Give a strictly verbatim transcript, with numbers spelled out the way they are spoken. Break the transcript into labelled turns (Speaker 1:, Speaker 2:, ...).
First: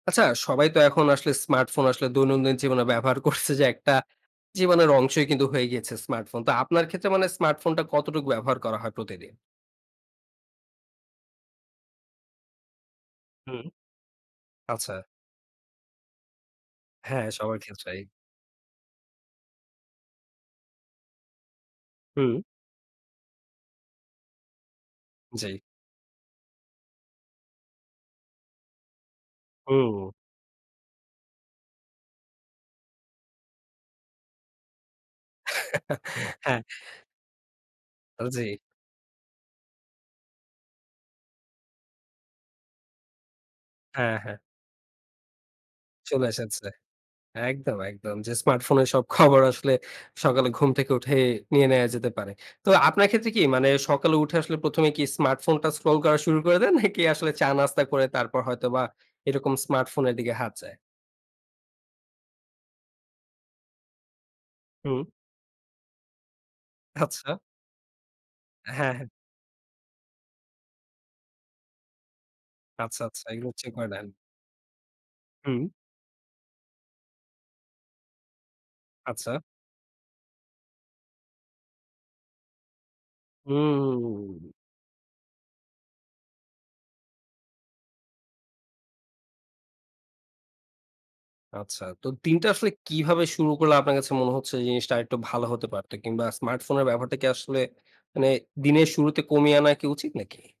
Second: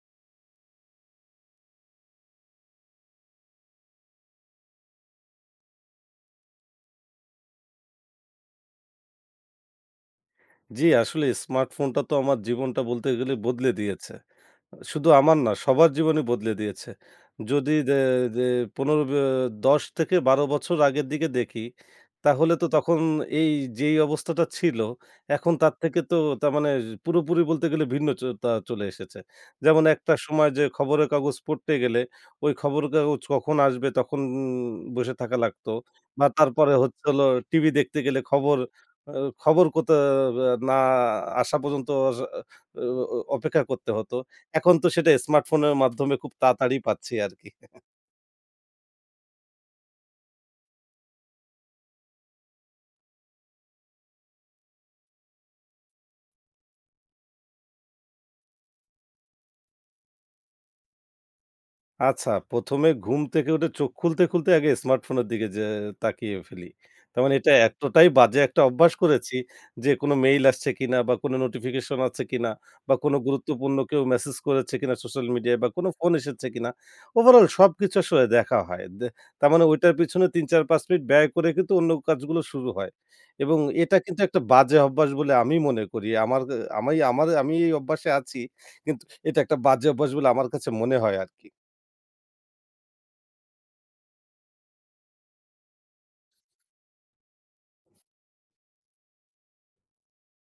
Speaker 1: আচ্ছা, সবাই তো এখন আসলে স্মার্টফোন আসলে দৈনন্দিন জীবনে ব্যবহার করছে যে, একটা জীবনের অংশই কিন্তু হয়ে গিয়েছে স্মার্টফোন। তো আপনার ক্ষেত্রে মানে স্মার্টফোনটা কতটুক ব্যবহার করা হয় প্রতিদিন?
Speaker 2: জ্বি, আসলেই স্মার্টফোনটা তো আমার জীবনটা বলতে গেলে
Speaker 1: হুম।
Speaker 2: বদলে দিয়েছে।
Speaker 1: আচ্ছা।
Speaker 2: শুধু আমার না, সবার জীবনই বদলে দিয়েছে।
Speaker 1: হ্যাঁ, সবার
Speaker 2: যদি যে
Speaker 1: ক্ষেত্রেই।
Speaker 2: যে পনেরো ব্য দশ থেকে বারো বছর আগের দিকে দেখি।
Speaker 1: হুম।
Speaker 2: তাহলে তো তখন এই যেই অবস্থাটা ছিল, এখন
Speaker 1: জি।
Speaker 2: তার থেকে তো তার মানে পুরোপুরি বলতে গেলে ভিন্ন চ তা চলে এসেছে। যেমন
Speaker 1: হুম।
Speaker 2: একটা সময় যে খবরের কাগজ পড়তে গেলে, ওই খবরের কাগজ কখন আসবে? তখন বসে থাকা লাগতো। বা
Speaker 1: হ্যাঁ।
Speaker 2: তারপরে হচ্ছে হলো টিভি দেখতে গেলে
Speaker 1: আ জি।
Speaker 2: খবর, আ খবর কতে ভ্য না আসা পর্যন্ত অস অ অপেক্ষা করতে হত।
Speaker 1: হ্যাঁ, হ্যাঁ।
Speaker 2: এখন তো সেটা স্মার্টফোনের মাধ্যমে
Speaker 1: চলে
Speaker 2: খুব
Speaker 1: এসেছে।
Speaker 2: তাড়াতাড়ি পাচ্ছি আরকি।
Speaker 1: একদম, একদম। যে স্মার্টফোনের সব খবর আসলে সকালে ঘুম থেকে উঠে নিয়ে নেওয়া যেতে পারে। তো আপনার ক্ষেত্রে কি মানে, সকালে উঠে আসলে প্রথম এ কি স্মার্টফোনটা স্ক্রল করা শুরু করে দেন, নাকি আসলে চা-নাস্তা করে তারপর হয়তোবা এরকম স্মার্টফোনের দিকে হাত যায়?
Speaker 2: আচ্ছা, প্রথম এ ঘুম থেকে উঠে চোখ খুলতে, খুলতে আগে
Speaker 1: হুম।
Speaker 2: স্মার্টফোনের দিকে যে তাকিয়ে ফেলি। তার
Speaker 1: আচ্ছা।
Speaker 2: মানে এটা এতটাই বাজে একটা অভ্যাস
Speaker 1: হ্যাঁ, হ্যাঁ।
Speaker 2: করেছি যে, কোনো মেইল আসছে কিনা বা কোনো নোটিফিকেশন আছে কিনা বা
Speaker 1: আচ্ছা,
Speaker 2: কোনো
Speaker 1: আচ্ছা এগুলো চেক
Speaker 2: গুরুত্বপূর্ণ
Speaker 1: করে
Speaker 2: কেউ
Speaker 1: নেন।
Speaker 2: মেসেজ করেছে কিনা সোশ্যাল মিডিয়ায়
Speaker 1: হুম।
Speaker 2: বা কোনো ফোন এসেছে কিনা? ওভারঅল সবকিছু আসলে দেখা হয়। দে
Speaker 1: আচ্ছা।
Speaker 2: তার মানে ঐটার পিছনে তিন-চার-পাঁচ মিনিট ব্যয় করে কিন্তু অন্য কাজগুলো শুরু হয়। এবং এটা কিন্তু একটা
Speaker 1: হুম।
Speaker 2: বাজে অভ্যাস বলে আমি মনে করি, আমার অ্যা আমি আমার আমি এই অভ্যাসে আছি। কিন্তু এটা একটা বাজে অভ্যাস বলে আমার কাছে মনে হয় আরকি।
Speaker 1: আচ্ছা। তো দিনটা আসলে কীভাবে শুরু করলে, আপনার কাছে মনে হচ্ছে জিনিসটা আরেকটু ভালো হতে পারতো কিংবা স্মার্টফোনের ব্যবহারটা কি আসলে মানে, দিনের শুরুতে কমিয়ে আনা কি উচিত নাকি?